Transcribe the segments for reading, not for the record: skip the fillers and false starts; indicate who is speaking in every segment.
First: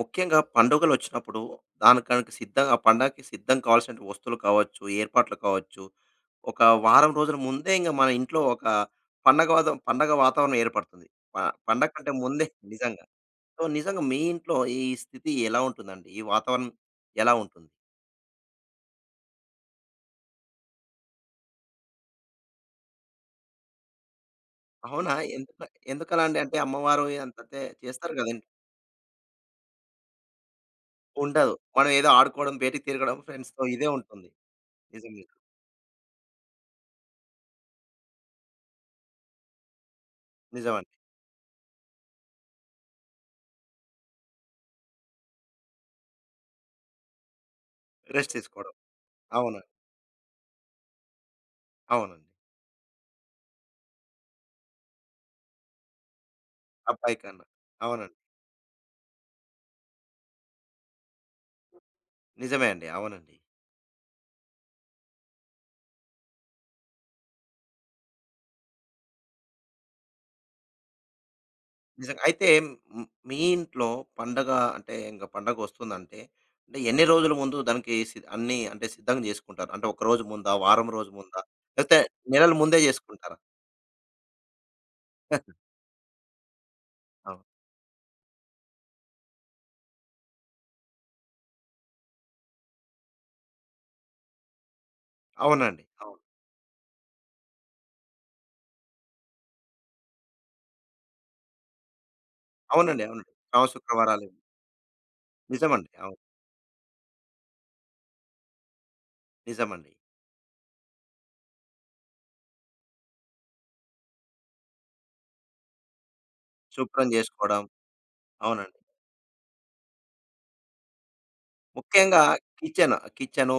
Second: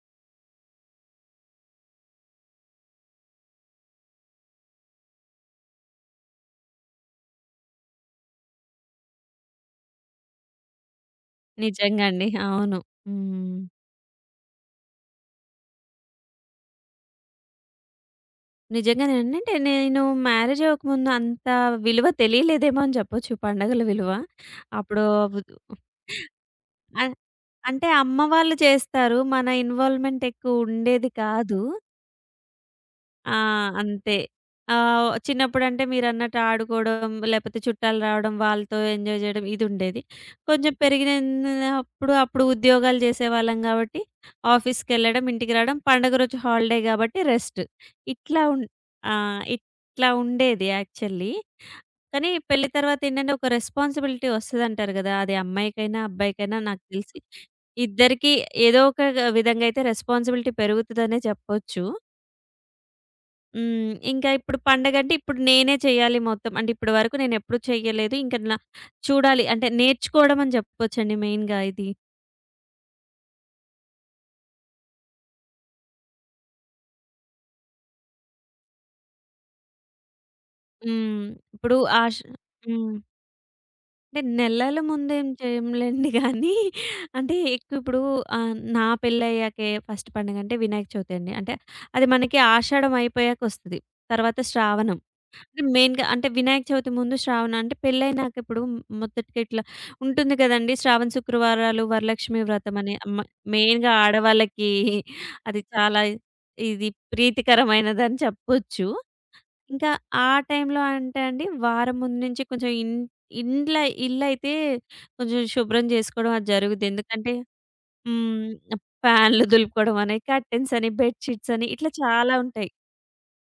Speaker 1: ముఖ్యంగా పండుగలొచ్చినప్పుడు దానికనక సిద్ధంగా ఆ పండగకి సిద్ధం కావాల్సిన వస్తువులు కావచ్చు, ఏర్పాట్లు కావచ్చు, ఒక వారం రోజుల ముందే ఇంగ మన ఇంట్లో ఒక పండగ వాతావరణం ఏర్పడుతుంది. ప పండగ
Speaker 2: నిజంగా
Speaker 1: కంటే
Speaker 2: అండి.
Speaker 1: ముందే
Speaker 2: అవును.
Speaker 1: నిజంగా.
Speaker 2: హ్మ్.
Speaker 1: సో, నిజంగా మీ ఇంట్లో ఈ స్థితి ఎలా ఉంటుందండి? ఈ వాతావరణం ఎలా ఉంటుంది?
Speaker 2: నిజంగానేనండి. అంటే నేను మ్యారేజ్ అవ్వకముందు అంత విలువ తెలియలేదేమో అని చెప్పొచ్చు పండగల విలువ. అప్పుడు
Speaker 1: అవునా? ఎందుకలా అండి? అంటే అమ్మవారు
Speaker 2: అన్
Speaker 1: అంతంతే
Speaker 2: అంటే
Speaker 1: చేస్తారు
Speaker 2: అమ్మ
Speaker 1: గదండీ!
Speaker 2: వాళ్ళు చేస్తారు. మన ఇన్వాల్వ్‌మెంట్ ఎక్కువ ఉండేది
Speaker 1: ఉండదు.
Speaker 2: కాదు.
Speaker 1: మనం ఏదో ఆడుకోవడం, బయటికి తిరగడం
Speaker 2: ఆ!
Speaker 1: ఫ్రెండ్స్‌తో ఇదే
Speaker 2: అంతే.
Speaker 1: ఉంటుంది.
Speaker 2: ఆహ్,
Speaker 1: నిజం. నిజం.
Speaker 2: చిన్నప్పుడంటే మీరన్నట్టు ఆడుకోవడం, లేపోతే చుట్టాలు రావడం, వాళ్ళతో ఎంజాయ్ జేయడం ఇదుండేది. కొంచెం
Speaker 1: నిజమండి.
Speaker 2: పెరిగినప్పుడు అప్పుడు ఉద్యోగాలు జేసేవాళ్ళం గాబట్టి, ఆఫీస్‌కెళ్ళడం, ఇంటికి రావడం, పండుగ రోజు హాలిడే గాబట్టి రెస్ట్.
Speaker 1: రెస్ట్
Speaker 2: ఇట్లా ఉన్
Speaker 1: తీసుకోవడం.
Speaker 2: ఆ!
Speaker 1: అవును.
Speaker 2: ఇట్లా ఉండేది యాక్చువల్లీ.
Speaker 1: అవునండి.
Speaker 2: కానీ పెళ్లి తర్వాతేంటంటే ఒక రెస్పాన్సిబిలిటీ ఒస్తదంటారు గదా! అది అమ్మాయికైనా, అబ్బాయికైనా నాకు
Speaker 1: అబ్బాయి
Speaker 2: తెలిసి.
Speaker 1: కన్నా. అవునండి.
Speaker 2: ఇద్దరికీ ఏదో ఒక విధంగా అయితే రెస్పాన్సిబిలిటీ పెరుగుతదనే చెప్పొచ్చు.
Speaker 1: నిజమే అండి. అవునండి.
Speaker 2: హ్మ్. ఇంకా ఇప్పుడు పండగంటే ఇప్పుడు నేనే చేయాలి మొత్తం. అంటే ఇప్పటి వరకు నేనెప్పుడు చెయ్యలేదు. ఇంక నా చూడాలి అంటే నేర్చుకోవడం అని చెప్పుకోవచ్చండి మెయిన్‌గా ఇది.
Speaker 1: నిజంగా. అయితే మ్ మీ ఇంట్లో పండగ అంటే ఇంక పండగొస్తుందంటే, అంటే ఎన్ని రోజుల ముందు దానికి అన్నీ అంటే సిద్ధం జేసుకుంటారు? అంటే ఒక రోజు ముందా? వారం రోజు
Speaker 2: హ్మ్.
Speaker 1: ముందా?
Speaker 2: ఇప్పుడు
Speaker 1: లేకపోతే
Speaker 2: ఆష
Speaker 1: నెలల ముందే
Speaker 2: హ్మ్.
Speaker 1: జేసుకుంటారా?
Speaker 2: అంటే నెలల ముందేం చేయంలేండి గానీ అంటే
Speaker 1: అవును.
Speaker 2: ఎక్కువ ఇప్పుడు ఆహ్, నా పెళ్ళయ్యాకే ఫస్ట్ పండగంటే వినాయక చవితి అండి. అంటే అది మనకి ఆషాఢం అయిపోయాకొస్తది. తర్వాత శ్రావణం. అంటే
Speaker 1: అవునండి.
Speaker 2: మెయిన్‌గా
Speaker 1: అవును.
Speaker 2: అంటే వినాయక చవితి ముందు, శ్రావణ అంటే పెళ్ళైనాక ఇప్పుడు మొదటిగా ఇట్లా ఉంటుంది కదండీ! శ్రావణ శుక్రవారాలు వరలక్ష్మి వ్రతం అని
Speaker 1: అవునండి. అవునండి.
Speaker 2: మెయిన్‌గా
Speaker 1: శుక్రవారాలు. ఇవి.
Speaker 2: ఆడవాళ్ళకి అది
Speaker 1: నిజమండి.
Speaker 2: చాలా
Speaker 1: అవును.
Speaker 2: ఇది ప్రీతికరమైనదని చెప్పొచ్చు. ఇంకా
Speaker 1: నిజమండి.
Speaker 2: ఆ టైంలో అంటే అండి వారం ముందు నుంచి కొంచెం ఇన్ ఇండ్ల ఇల్లయితే కొంచెం శుభ్రం చేసుకోవడం అది జరుగుద్ది.
Speaker 1: శుభ్రం
Speaker 2: ఎందుకంటే
Speaker 1: జేసుకోవడం.
Speaker 2: హ్మ్.
Speaker 1: అవునండి.
Speaker 2: ఫ్యాన్‌లు దులుపుకోవడం అని, కర్టెన్స్ అని, బెడ్ షీట్స్ అని ఇట్లా
Speaker 1: ముఖ్యంగా
Speaker 2: చాలా ఉంటాయి.
Speaker 1: కిచెను,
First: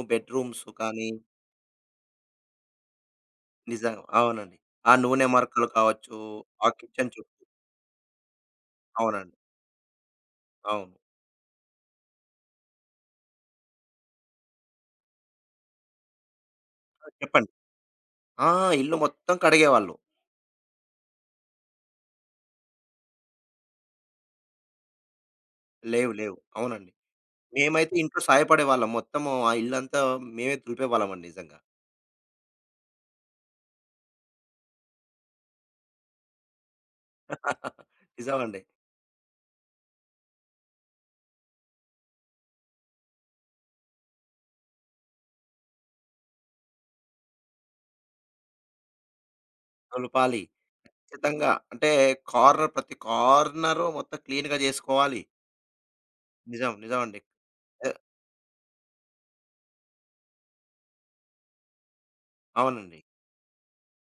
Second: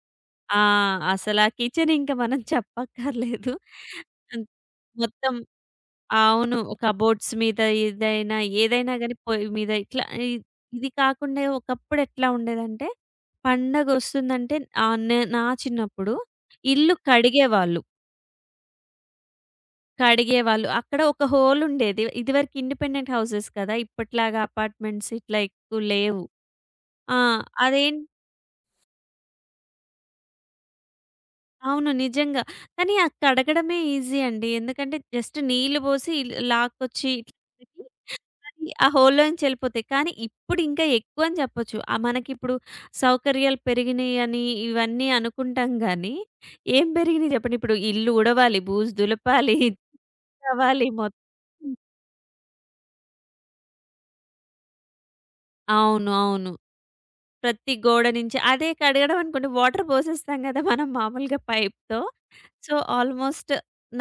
Speaker 2: ఆ!
Speaker 1: బెడ్‌రూమ్స్ కానీ
Speaker 2: అసల ఆ కిచెన్ ఇంక మనం చెప్పక్కర్లేదు.
Speaker 1: నిజం.
Speaker 2: అన్
Speaker 1: అవునండి. ఆ నూనె
Speaker 2: మొత్తం
Speaker 1: మరకలు కావచ్చు,
Speaker 2: అవును.
Speaker 1: ఆ కిచెన్
Speaker 2: కబోర్డ్స్
Speaker 1: చుట్టూ.
Speaker 2: మీద ఏదైనా, ఏదైనా గాని
Speaker 1: అవునండి.
Speaker 2: పొయ్యి మీద ఇట్లా ఇ ఇది
Speaker 1: అవును.
Speaker 2: కాకుండా ఒకప్పుడు ఎట్లా ఉండేదంటే, పండగొస్తుందంటే ఆహ్, నా చిన్నప్పుడు ఇల్లు
Speaker 1: చెప్పండి.
Speaker 2: కడిగేవాళ్ళు.
Speaker 1: ఆ! ఇల్లు మొత్తం కడిగేవాళ్ళు.
Speaker 2: కడిగేవాళ్ళు. అక్కడ ఒక హోల్ ఉండేది. ఇదివరకు ఇండిపెండెంట్ హౌసెస్ కదా! ఇప్పటిలాగా అపార్ట్మెంట్స్ ఇట్లా ఎక్కువ
Speaker 1: లేవు,
Speaker 2: లేవు.
Speaker 1: లేవు. అవునండి.
Speaker 2: ఆ!
Speaker 1: మేమైతే
Speaker 2: అదేం
Speaker 1: ఇంట్లో సాయపడేవాళ్ళం. మొత్తము ఆ ఇల్లంతా మేమే దులిపేవాళ్ళమండి నిజంగా.
Speaker 2: అవును. నిజంగా. కానీ ఆ కడగడమే ఈజీ అండి. ఎందుకంటే జస్ట్ నీళ్లు పోసి లాక్కొచ్చి ఇట్లా కడిగి
Speaker 1: నిజమండి.
Speaker 2: అది ఆ హోల్‌లో నుంచి ఎళ్ళిపోతాయి. కానీ ఇప్పుడు ఇంకా ఎక్కువ అని చెప్పొచ్చు. ఆహ్, మనకిప్పుడు సౌకర్యాలు పెరిగినాయి అని ఇవన్నీ అనుకుంటాం గానీ, ఏం పెరిగినాయి చెప్పండి? ఇప్పుడు ఇల్లు ఉడవాలి, బూజు దులపాలి,
Speaker 1: దులపాలి.
Speaker 2: తవ్వాలి మొత్తం.
Speaker 1: ఖచ్చితంగా. అంటే ప్రతి కార్నరు మొత్తం క్లీన్‌గా జేసుకోవాలి.
Speaker 2: అవును. అవును.
Speaker 1: నిజం. నిజమండి.
Speaker 2: ప్రతి
Speaker 1: ఎ
Speaker 2: గోడ నుంచి అదే కడగడం అనుకోండి వాటర్ పోసేస్తాం గదా! మనం మామూలుగా పైప్‌తో. సో,
Speaker 1: అవునండి.
Speaker 2: ఆల్‌మోస్ట్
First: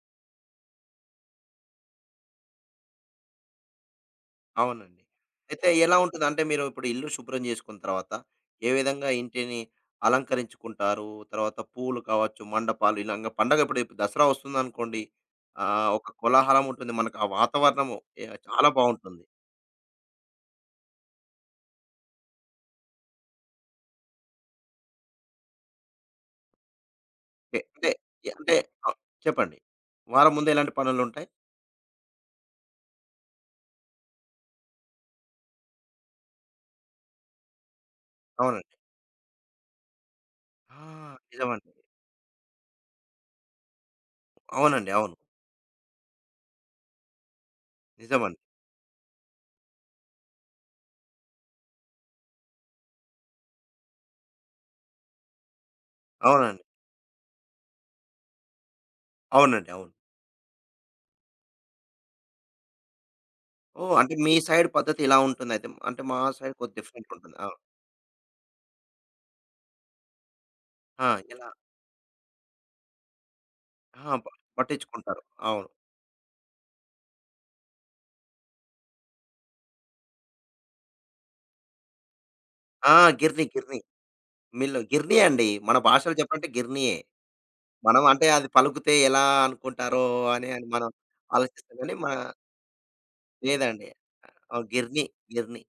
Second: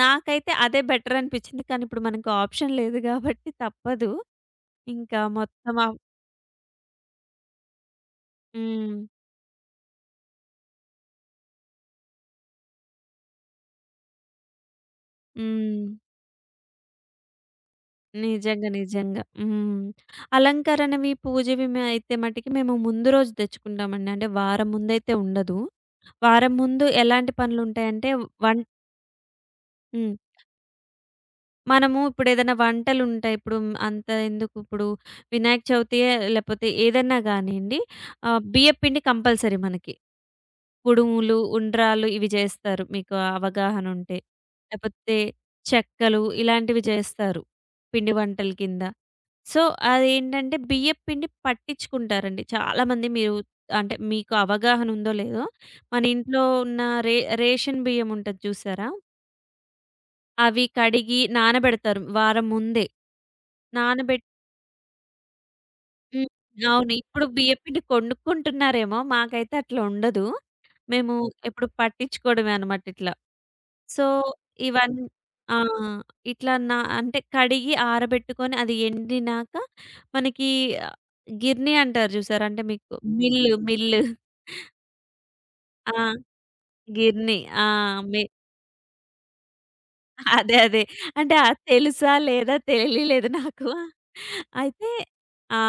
Speaker 2: నాకైతే అదే బెటర్ అనిపిచ్చింది. కానీ, ఇప్పుడు మనకు ఆప్షన్ లేదు గాబట్టి తప్పదు.
Speaker 1: అవునండి.
Speaker 2: ఇంకా
Speaker 1: అయితే
Speaker 2: మొత్తం
Speaker 1: ఎలా
Speaker 2: ఆహ్,
Speaker 1: ఉంటది? అంటే మీరు ఇప్పుడు ఇల్లు శుభ్రం చేసుకున్న తర్వాత, ఏ
Speaker 2: హ్మ్.
Speaker 1: విధంగా ఇంటిని అలంకరించుకుంటారు? తర్వాత పూలు కావచ్చు, మండపాలు ఇలాగ పండగ ఇప్పుడు ఇప్పుడు దసరా వస్తుందనుకోండి.
Speaker 2: హ్మ్.
Speaker 1: ఒక కోలాహలం ఉంటుంది. మనకు ఆ వాతావరణము
Speaker 2: నిజంగా.
Speaker 1: చాలా
Speaker 2: నిజంగా.
Speaker 1: బావుంటుంది.
Speaker 2: హ్మ్. అలంకరణవి, పూజవి అయితే మటికి మేము ముందు రోజు తెచ్చుకుంటామండి. అంటే, వారం ముందైతే ఉండదు. వారం ముందు ఎలాంటి
Speaker 1: ఎ అంటే
Speaker 2: పనులుంటాయంటే
Speaker 1: ఎ అంటే
Speaker 2: వన్
Speaker 1: ఆహ్, చెప్పండి.
Speaker 2: హ్మ్.
Speaker 1: వారం ముందే ఎలాంటి పనులుంటాయి?
Speaker 2: మనము ఇప్పుడేదైనా వంటలుంటాయి. ఇప్పుడు హ్మ్, అంత ఎందుకిప్పుడు వినాయక చవితియే లేపోతే ఏదన్నా గానియండి ఆహ్,
Speaker 1: అవునండి.
Speaker 2: బియ్యపు పిండి కంపల్సరీ మనకి.
Speaker 1: ఆ!
Speaker 2: కుడుములు,
Speaker 1: నిజమండి.
Speaker 2: ఉండ్రాళ్ళు ఇవి చేస్తారు మీకు అవగాహన ఉంటే.
Speaker 1: అవునండి. అవును.
Speaker 2: లేపోతే చెక్కలు ఇలాంటివి చేస్తారు. పిండి
Speaker 1: నిజమండి.
Speaker 2: వంటల కింద. సో, అదేంటంటే బియ్యపు పిండి పట్టించుకుంటారండి. చాలామంది మీరు అంటే మీకు అవగాహన ఉందో లేదో, మన ఇంట్లో
Speaker 1: అవునండి.
Speaker 2: ఉన్న రే రేషన్ బియ్యం ఉంటది చూసారా?
Speaker 1: అవునండి. అవును.
Speaker 2: అవి కడిగి నానబెడతారు వారం ముందే.
Speaker 1: ఓహ్! అంటే
Speaker 2: నానబెట్టి
Speaker 1: మీ సైడ్ పద్ధతి ఇలా ఉంటుందయితే. అంటే మా
Speaker 2: హ్మ్.
Speaker 1: సైడ్ కొద్దిగా
Speaker 2: అవును.
Speaker 1: డిఫరెంట్
Speaker 2: ఇప్పుడు
Speaker 1: ఉంటుంది. ఆ!
Speaker 2: బియ్యపు పిండి కొనుక్కుంటున్నారేమో! మాకైతే అట్లా ఉండదు.
Speaker 1: ఆ!
Speaker 2: మేము
Speaker 1: ఎలా?
Speaker 2: ఎప్పుడు పట్టించుకోవడమే అనమాట ఇట్లా. సో,
Speaker 1: ఆ!
Speaker 2: ఇవన్
Speaker 1: పట్టించుకుంటారు.
Speaker 2: ఆ!
Speaker 1: అవును.
Speaker 2: ఇట్లా అంటే కడిగి ఆరబెట్టుకొని అది ఎండినాక మనకి ఆహ్, గిర్నీ అంటారు చూసారా? అంటే మీకు
Speaker 1: ఆ! గిర్నీ,
Speaker 2: మిల్లు,
Speaker 1: గిర్నీ.
Speaker 2: మిల్లు.
Speaker 1: మిల్లు గిర్నీ అండి. మన
Speaker 2: ఆ!
Speaker 1: భాషలో చెప్పాలంటే గిర్నీయే.
Speaker 2: గిర్నీ. ఆ!
Speaker 1: మనం
Speaker 2: మి
Speaker 1: అంటే అది పలుకుతే ఎలా అనుకుంటారో అని
Speaker 2: అదే.
Speaker 1: అని
Speaker 2: అదే.
Speaker 1: మనం
Speaker 2: అంటే ఆ
Speaker 1: ఆలోచిస్తాం కానీ,
Speaker 2: తెలుసా?
Speaker 1: మన
Speaker 2: లేదా? తెలియలేదు నాకు.
Speaker 1: లేదండి. ఆ!
Speaker 2: అయితే
Speaker 1: గిర్నీ,
Speaker 2: ఆ!
Speaker 1: గిర్నీ.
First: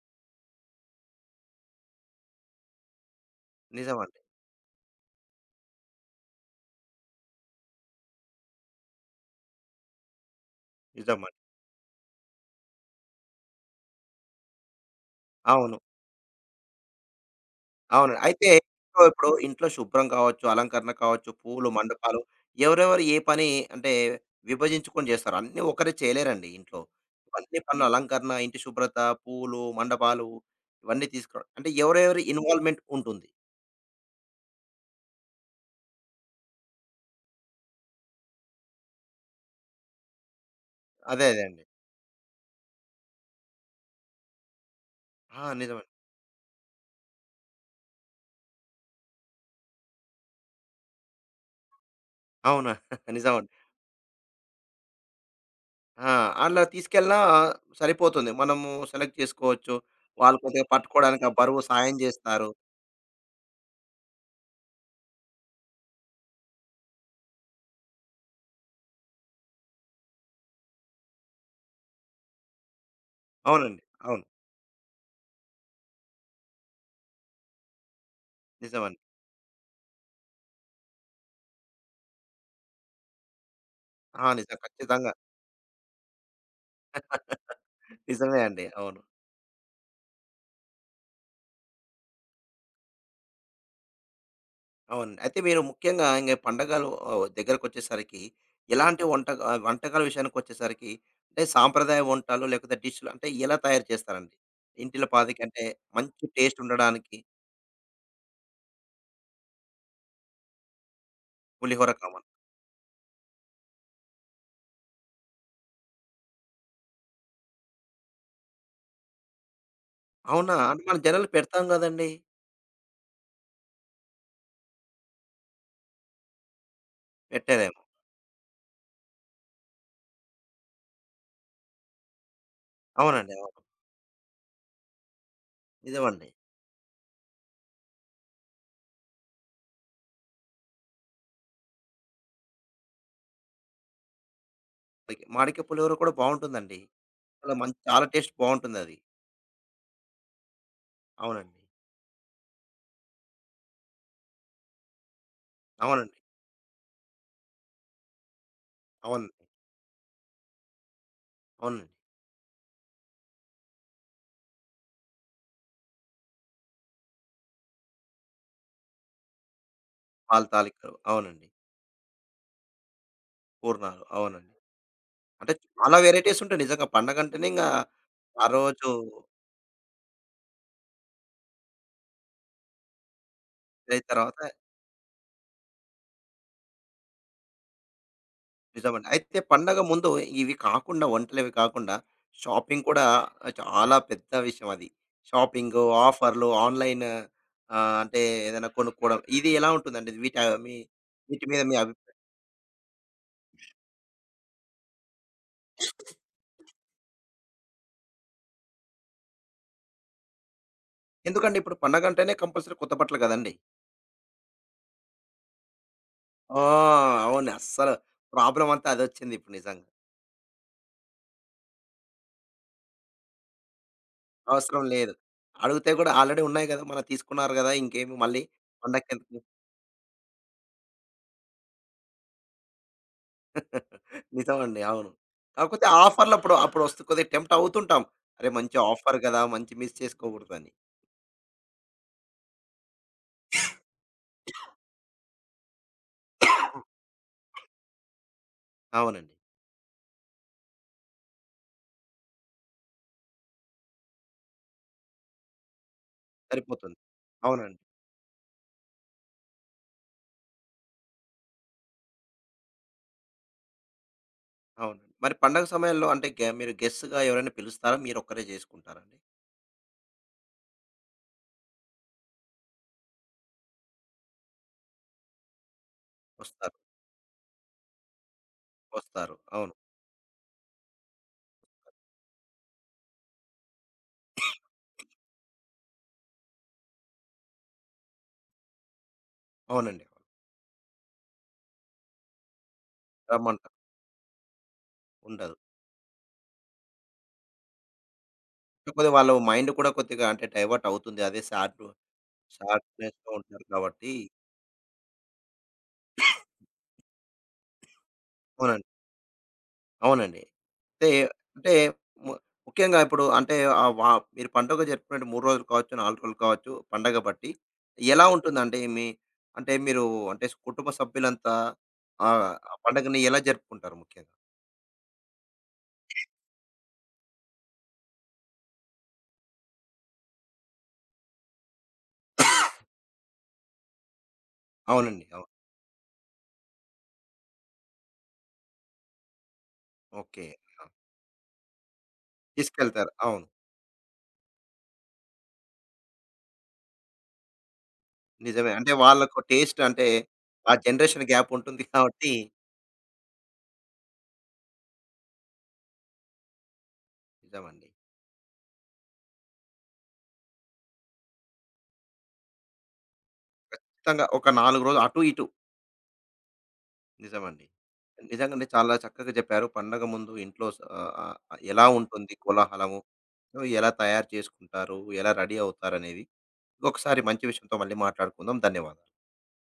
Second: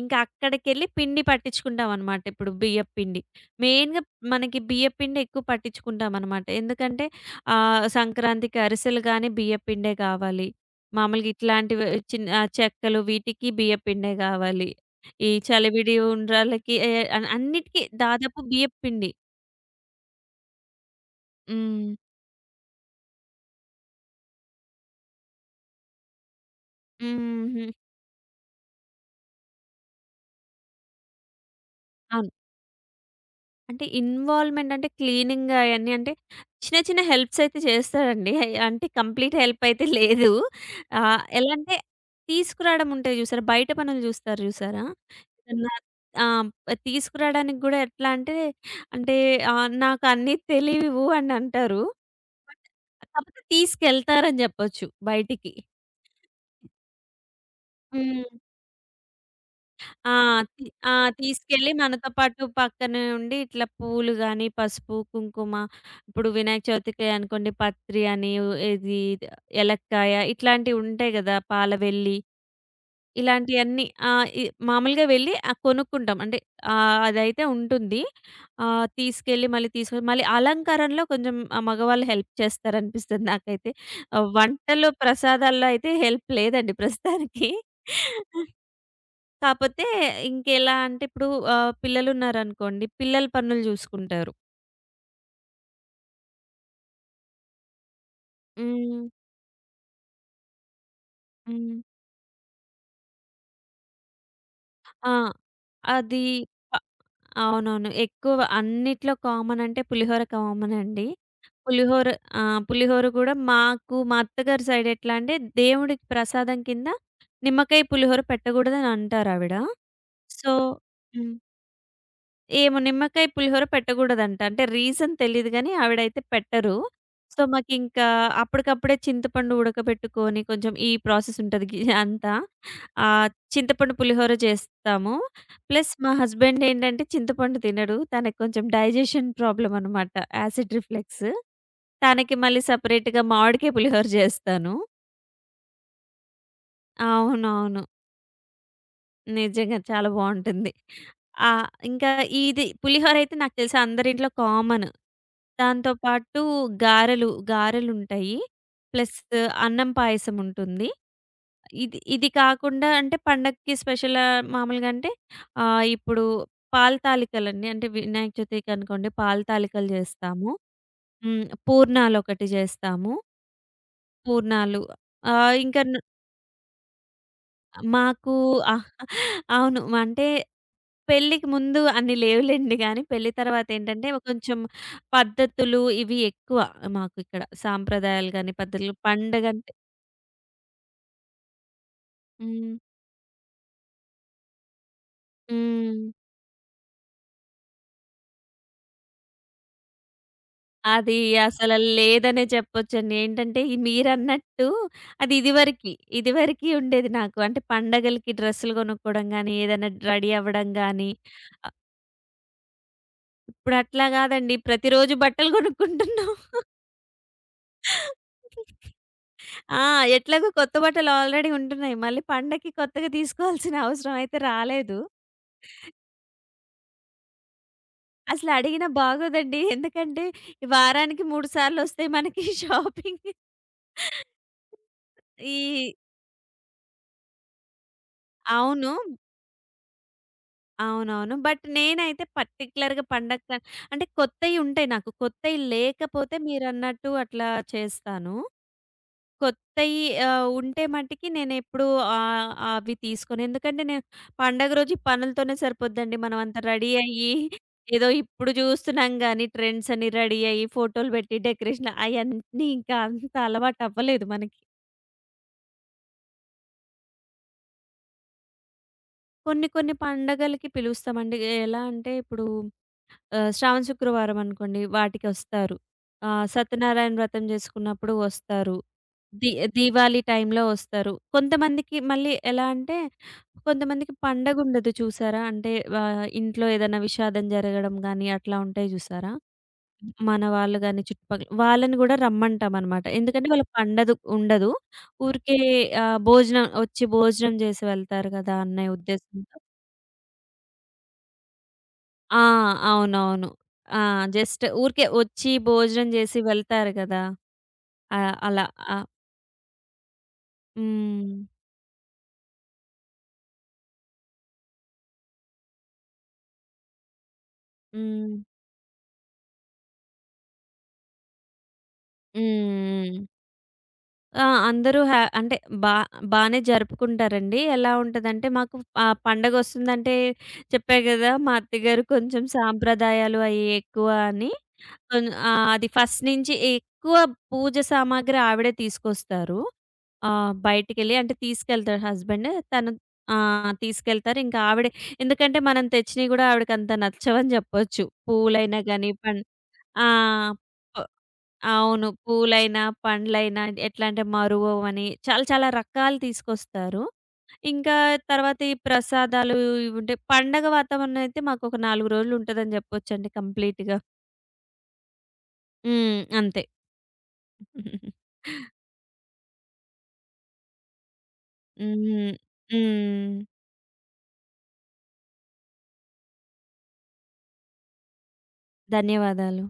Speaker 2: ఇంకా అక్కడికెళ్ళి పిండి పట్టించుకుంటామనమాట. ఇప్పుడు బియ్యపు పిండి. మెయిన్‌గా
Speaker 1: నిజమండి.
Speaker 2: మనకి బియ్యపు పిండి ఎక్కువ పట్టించుకుంటామనమాట. ఎందుకంటే ఆహ్, సంక్రాంతికి అరిసెలు గాని బియ్యపు పిండే కావాలి. మామూలుగా
Speaker 1: నిజమండి.
Speaker 2: ఇట్లాంటివి చిన్న ఆహ్, చెక్కలు వీటికి బియ్యపు పిండే కావాలి. ఈ
Speaker 1: అవును.
Speaker 2: చలివిడి ఉండ్రాళ్ళకి ఏ అన్ అన్నిటికి
Speaker 1: అవును.
Speaker 2: దాదాపు
Speaker 1: అయితే
Speaker 2: బియ్యపు పిండి.
Speaker 1: ఇంట్లో శుభ్రం కావచ్చు, అలంకరణ కావచ్చు, పూలు,
Speaker 2: హ్మ్.
Speaker 1: మండపాలు ఎవరెవరు ఏ పని అంటే విభజించుకొని చేస్తారు. అన్నీ ఒకరే చేయలేరండి ఇంట్లో.
Speaker 2: హ్మ్.
Speaker 1: అన్ని
Speaker 2: హ్మ్.
Speaker 1: పనులు అలంకరణ, ఇంటి శుభ్రత, పూలు, మండపాలు ఇవన్నీ తీసుకురావడం. అంటే ఎవరెవరి
Speaker 2: అవును.
Speaker 1: ఇన్వాల్వ్‌మెంట్ ఉంటుంది.
Speaker 2: అంటే ఇన్వాల్వ్‌మెంట్ అంటే క్లీనింగ్ అయన్నీ అంటే చిన్న, చిన్న హెల్ప్స్ అయితే చేస్తాడండి. అంటే కంప్లీట్ హెల్ప్ అయితే లేదు. ఆహ్,
Speaker 1: అదే అదే
Speaker 2: ఎలా
Speaker 1: అండి.
Speaker 2: అంటే తీసుకురావడం ఉంటాయి చూసారా? బయట పనులు చూస్తారు చూసారా?
Speaker 1: ఆ!
Speaker 2: ఏదన్నా
Speaker 1: నిజమండి.
Speaker 2: ఆ! తీసుకురాడానికి గూడా ఎట్లా అంటే, అంటే ఆహ్, "నాకు అన్నీ తెలీవు" అని అంటారు. బట్
Speaker 1: అవును.
Speaker 2: కాకపోతే
Speaker 1: నిజమండి.
Speaker 2: తీసుకెళ్తారని జెప్పొచ్చు బయటికి.
Speaker 1: ఆ! అలా తీసుకెళ్ళినా
Speaker 2: హ్మ్.
Speaker 1: సరిపోతుంది. మనము సెలెక్ట్ చేసుకోవచ్చు.
Speaker 2: ఆ!
Speaker 1: వాళ్ళు
Speaker 2: తి
Speaker 1: కొద్దిగా
Speaker 2: ఆ!
Speaker 1: పట్టుకోవడానికి ఆ బరువు
Speaker 2: తీసుకెళ్ళి
Speaker 1: సాయం
Speaker 2: మనతో పాటు
Speaker 1: చేస్తారు.
Speaker 2: పక్కనే ఉండి ఇట్లా పూలు గాని, పసుపు, కుంకుమ ఇప్పుడు వినాయక చవితికి అనుకోండి పత్రి అని ఇది ఏలక్కాయ ఇట్లాంటివి ఉంటాయి గదా! పాలవెల్లి
Speaker 1: అవునండి.
Speaker 2: ఇలాంటియన్నీ ఆ!
Speaker 1: అవును.
Speaker 2: ఇ మామూలుగా వెళ్ళి ఆహ్, కొనుక్కుంటాం. అంటే ఆహ్, అదైతే ఉంటుంది. ఆహ్,
Speaker 1: నిజమండి.
Speaker 2: తీసుకెళ్ళి మళ్ళీ తీసుకొని మళ్ళీ అలంకారంలో కొంచెం ఆ మగవాళ్ళు హెల్ప్ చేస్తారనిపిస్తది నాకైతే.
Speaker 1: ఆ!
Speaker 2: ఆహ్,
Speaker 1: నిజం.
Speaker 2: వంటలు,
Speaker 1: ఖచ్చితంగా.
Speaker 2: ప్రసాదాల్లో అయితే హెల్ప్ లేదండి ప్రస్తుతానికి.
Speaker 1: నిజమే అండి. అవును.
Speaker 2: కాపోతే ఇంకెలా అంటే ఇప్పుడు ఆహ్, పిల్లలున్నారనుకోండి. పిల్లల పనులు జూసుకుంటారు.
Speaker 1: అవునండి. అయితే మీరు ముఖ్యంగా ఇంగ పండగలు దగ్గరకొచ్చేసరికి ఎలాంటి
Speaker 2: హ్మ్.
Speaker 1: వంట వంటకాల విషయానికొచ్చేసరికి అంటే
Speaker 2: హ్మ్.
Speaker 1: సాంప్రదాయ వంటలు లేకపోతే డిష్‌లు అంటే ఎలా తయారు చేస్తారండి? ఇంటిలో
Speaker 2: ఆ!
Speaker 1: పాదికంటే మంచి
Speaker 2: అది
Speaker 1: టేస్ట్
Speaker 2: ప
Speaker 1: ఉండడానికి
Speaker 2: అవునవును. ఎక్కువ అన్నిట్లో కామన్ అంటే పులిహోర కామన్ అండి.
Speaker 1: పులిహోర
Speaker 2: పులిహోర
Speaker 1: కామన్.
Speaker 2: ఆ! పులిహోర గూడా మాకు మా అత్తగారి సైడ్ ఎట్లా అంటే దేవుడికి ప్రసాదం కింద నిమ్మకాయ పులిహోర పెట్టగూడదని అంటారావిడ. సో
Speaker 1: అవునా? అంటే మన జనాలు
Speaker 2: హ్మ్.
Speaker 1: పెడతాం గదండీ!
Speaker 2: ఏమో నిమ్మకాయ పులిహోర పెట్టగూడదంట. అంటే రీజన్ తెలీదు గానీ ఆవిడైతే పెట్టరు. సో,
Speaker 1: పెట్టారేమో.
Speaker 2: మాకింకా అప్పటికప్పుడే చింతపండు ఉడకబెట్టుకొని కొంచెం ఈ ప్రాసెస్ ఉంటది అంతా. ఆహ్,
Speaker 1: అవునండి. అవును.
Speaker 2: చింతపండు పులిహోర చేస్తాము. ప్లస్ మా
Speaker 1: నిజమండి.
Speaker 2: హస్బెండ్ ఏంటంటే చింతపండు తినడు. తనకి కొంచెం డైజెషన్ ప్రాబ్లమ్ అనమాట. Acid reflex. తనకి మళ్ళీ సెపరేట్‌గా మామిడికాయ పులిహోర చేస్తాను.
Speaker 1: ఓకే. మాడికాయ పులిహోర కూడా బావుంటుందండి. చాలా మంచి
Speaker 2: అవునవును.
Speaker 1: చాలా టేస్ట్ బావుంటుందది.
Speaker 2: నిజంగా చాలా బావుంటుంది.
Speaker 1: అవునండి.
Speaker 2: ఆహ్, ఇంకా ఇది పులిహోరయితే నాకు తెలిసి అందరింట్లో కామన్. దాంతో
Speaker 1: అవునండి.
Speaker 2: పాటు గారెలుంటాయి. ప్లస్
Speaker 1: అవునండి.
Speaker 2: అన్నం పాయసం ఉంటుంది.
Speaker 1: అవునండి.
Speaker 2: ఇది ఇది కాకుండా అంటే పండగకి స్పెషల్ ఆహ్, మామూలుగా అంటే ఆహ్, ఇప్పుడు పాలు తాలికలండి. అంటే వినాయక చవితికి అనుకోండి పాలు తాలికలు
Speaker 1: పాలు
Speaker 2: చేస్తాము.
Speaker 1: తాలికలు.
Speaker 2: హ్మ్.
Speaker 1: అవునండి.
Speaker 2: పూర్ణాలొకటి చేస్తాము.
Speaker 1: పూర్ణాలు. అవునండి.
Speaker 2: పూర్ణాలు
Speaker 1: అంటే
Speaker 2: ఆహ్, ఇంకా
Speaker 1: చాలా
Speaker 2: న్
Speaker 1: వెరైటీస్ ఉంటాయి నిజంగా పండగంటేనే ఇంగా
Speaker 2: మాకు
Speaker 1: ఆ
Speaker 2: ఆహ్,
Speaker 1: రోజు
Speaker 2: అవును. అంటే పెళ్ళికి ముందు అన్ని లేవులెండి గానీ, పెళ్లి
Speaker 1: ఇదైన
Speaker 2: తర్వాతేంటంటే
Speaker 1: తర్వాత
Speaker 2: కొంచెం పద్ధతులు ఇవి ఎక్కువ మాకిక్కడ. సాంప్రదాయాలు గాని, పద్ధతులు
Speaker 1: నిజమండి. అయితే
Speaker 2: పండగంటే
Speaker 1: పండగ ముందు ఇవి కాకుండా వంటలవి కాకుండా
Speaker 2: హ్మ్.
Speaker 1: షాపింగ్ కూడా చాలా పెద్ద విషయం అది. షాపింగు,
Speaker 2: హ్మ్.
Speaker 1: ఆఫర్‌లు, ఆన్‌లైన్ అంటే ఏదైనా కొనుక్కోవడం ఇది ఎలా ఉంటుందండి? మీ
Speaker 2: అది
Speaker 1: వీటి మీద
Speaker 2: అసల
Speaker 1: మీ అభిప్రాయం?
Speaker 2: లేదనే చెప్పొచ్చండి. ఏంటంటే ఈ మీరన్నట్టు అది ఇదివరకి, ఇదివరకి ఉండేది నాకు. అంటే పండగలకి డ్రెస్సులు కొనుక్కోవడం గానీ, ఏదైనా రెడీ అవ్వడం గానీ,
Speaker 1: ఎందుకంటే
Speaker 2: ఆహ్,
Speaker 1: ఇప్పుడు పండగ అంటేనే కంపల్సరీ కొత్త బట్టలు కదండీ!
Speaker 2: ఇప్పుడట్లా గాదండి. ప్రతిరోజు బట్టలు కొనుక్కుంటున్నాం.
Speaker 1: ఆ! అవును. అస్సలు ప్రాబ్లమ్ అంతా అదొచ్చింది ఇప్పుడు
Speaker 2: ఆ!
Speaker 1: నిజంగా.
Speaker 2: ఎట్లాగో కొత్త బట్టలు ఆల్రెడీ ఉంటున్నాయి. మళ్ళీ పండక్కి కొత్తగా తీసుకోవాల్సిన అవసరం అయితే
Speaker 1: అవసరం
Speaker 2: రాలేదు.
Speaker 1: లేదు. అడిగితే కూడా ఆల్రెడీ ఉన్నాయి కదా! మనం తీసుకున్నారు కదా! ఇంకేమి మళ్ళీ
Speaker 2: అసలు అడిగినా
Speaker 1: పండక్కెందుకు?
Speaker 2: బాగోదండి. ఎందుకంటే వారానికి 3 సార్లు వస్తాయి మనకి షాపింగ్.
Speaker 1: నిజమండి. అవును.
Speaker 2: ఈ
Speaker 1: కాకపోతే ఆఫర్‌లప్పుడు అప్పుడొస్తు కొద్దిగా టెంప్ట్ అవుతుంటాం. అరే! మంచి
Speaker 2: అవును.
Speaker 1: ఆఫర్ గదా! మంచి మిస్ చేసుకోకూడదని.
Speaker 2: అవునవును. నేనైతే పర్టిక్యులర్‌గా పండగ అంటే కొత్తయి ఉంటాయి నాకు. కొత్తయి లేకపోతే మీరన్నట్టు అట్లా చేస్తాను.
Speaker 1: అవునండి.
Speaker 2: కొత్తయి ఆహ్, ఉంటే మటికి నేనెప్పుడు ఆహ్, అవి తీసుకోను. ఎందుకంటే నేను పండగ రోజు ఈ పనులతోనే సరిపోద్దండి. మనం అంత రెడీ
Speaker 1: సరిపోతుంది.
Speaker 2: అయ్యి,
Speaker 1: అవునండి.
Speaker 2: ఏదో ఇప్పుడు జూస్తున్నాం గానీ ట్రెండ్స్ అని రెడీ అయ్యి, ఫోటోలు పెట్టి, డెకరేషన్ అయన్నీ ఇంకా అంత అలవాటవ్వలేదు మనకి.
Speaker 1: అవునండి. మరి పండగ సమయాల్లో అంటే మీరు గెస్ట్‌గా ఎవరైనా పిలుస్తారా? మీరొక్కరే జేసుకుంటారండి?
Speaker 2: కొన్ని కొన్ని పండగలకి పిలుస్తామండి. ఎలా అంటే ఇప్పుడు ఆహ్, శ్రావణ శుక్రవారం అనుకోండి వాటికొస్తారు. ఆహ్,
Speaker 1: వస్తారు.
Speaker 2: సత్యనారాయణ వ్రతం జేసుకున్నప్పుడు వస్తారు.
Speaker 1: వస్తారు.
Speaker 2: ది
Speaker 1: అవును.
Speaker 2: దీవాళి టైంలో వస్తారు. కొంతమందికి మళ్ళీ ఎలా అంటే, కొంతమందికి పండగుండదు చూసారా? అంటే ఆహ్, ఇంట్లో ఏదైనా విషాదం జరగడం గానీ, అట్లా ఉంటాయి జూసారా?
Speaker 1: అవునండి.
Speaker 2: మన వాళ్ళు గాని చుట్టుపక్కల వాళ్ళని గూడా రమ్మంటామనమాట. ఎందుకంటే వాళ్ళకి
Speaker 1: రమ్మంటారు.
Speaker 2: పండదు ఉండదు.
Speaker 1: ఉండదు.
Speaker 2: ఊరికే ఆహ్, భోజనం వచ్చి భోజనం జేసి వెళ్తారు గదా! అనే
Speaker 1: కాకపోతే వాళ్ళ
Speaker 2: ఉద్దేశంతో.
Speaker 1: మైండ్ కూడా కొద్దిగా అంటే డైవర్ట్ అవుతుంది. అదే సాడ్
Speaker 2: ఆ!
Speaker 1: సాడ్‌నెస్‌లో
Speaker 2: అవునవును.
Speaker 1: ఉంటారు
Speaker 2: ఆ!
Speaker 1: కాబట్టి.
Speaker 2: జస్ట్ ఊరికే ఒచ్చి భోజనం జేసి వెళ్తారు గదా! ఆహ్, అలా.
Speaker 1: అవునండి.
Speaker 2: ఆ!
Speaker 1: అవునండి. అంటే
Speaker 2: హ్మ్.
Speaker 1: అంటే ము ముఖ్యంగా ఇప్పుడు అంటే ఆహ్, వా మీరు పండుగ జరుపుకునే 3 రోజులు కావచ్చు, 4 రోజులు కావచ్చు పండగ బట్టి. ఎలా
Speaker 2: హ్మ్.
Speaker 1: ఉంటుందంటే మీ అంటే మీరు అంటే కుటుంబ సభ్యులంతా ఆహ్, ఆ
Speaker 2: హ్మ్.
Speaker 1: పండగని ఎలా జరుపుకుంటారు ముఖ్యంగా?
Speaker 2: ఆ! అందరూ హ్యా అంటే బా బానే జరుపుకుంటారండి. ఎలా ఉంటదంటే మాకు ఆహ్, పండగొస్తుందంటే చెప్పా గదా! మా అత్తగారు కొంచెం సాంప్రదాయాలు అయి ఎక్కువ అని.
Speaker 1: అవునండి. అవును.
Speaker 2: ఆ! అది ఫస్ట్ నుంచి ఎక్కువ పూజ సామాగ్రి ఆవిడే తీసుకొస్తారు.
Speaker 1: ఓకే.
Speaker 2: ఆహ్,
Speaker 1: ఆ!
Speaker 2: బయటికెళ్ళి అంటే తీసుకెళ్తారు హస్బెండ్. తను
Speaker 1: తీసుకెళ్తారు.
Speaker 2: ఆ!
Speaker 1: అవును.
Speaker 2: తీసుకెళ్తారు. ఇంకా ఆవిడే ఎందుకంటే మనం తెచ్చినయి గూడా ఆవిడకంత నచ్చవని జెప్పొచ్చు.
Speaker 1: నిజమే.
Speaker 2: పూలైనా
Speaker 1: అంటే
Speaker 2: గాని,
Speaker 1: వాళ్ళకు
Speaker 2: పం
Speaker 1: టేస్ట్ అంటే
Speaker 2: ఆ!
Speaker 1: ఆ
Speaker 2: ప
Speaker 1: జనరేషన్ గ్యాప్ ఉంటుంది
Speaker 2: అవును.
Speaker 1: కాబట్టి
Speaker 2: పూలైనా, పండ్లైనా ఎట్లా అంటే మరువవని చాలా చాలా రకాలు తీసుకొస్తారు.
Speaker 1: నిజమండి.
Speaker 2: ఇంకా తర్వాత ఈ ప్రసాదాలు ఇవి ఉంటాయి. పండగ వాతావరణం అయితే మాకొక 4 రోజులు ఉంటదని జెప్పొచ్చండి కంప్లీట్‌గా.
Speaker 1: ఖచ్చితంగా ఒక 4 రోజులు అటు ఇటు
Speaker 2: హ్మ్. అంతే.
Speaker 1: నిజమండి. నిజంగానే చాలా చక్కగా చెప్పారు. పండగ ముందు ఇంట్లో ఎలా ఉంటుంది
Speaker 2: హ్మ్.
Speaker 1: కోలాహలము?
Speaker 2: హ్మ్.
Speaker 1: సో, ఎలా తయారు చేసుకుంటారు? ఎలా రెడీ అవుతారనేది. ఇంకొకసారి మంచి విషయంతో మళ్ళీ మాట్లాడుకుందాం. ధన్యవాదాలు.
Speaker 2: ధన్యవాదాలు.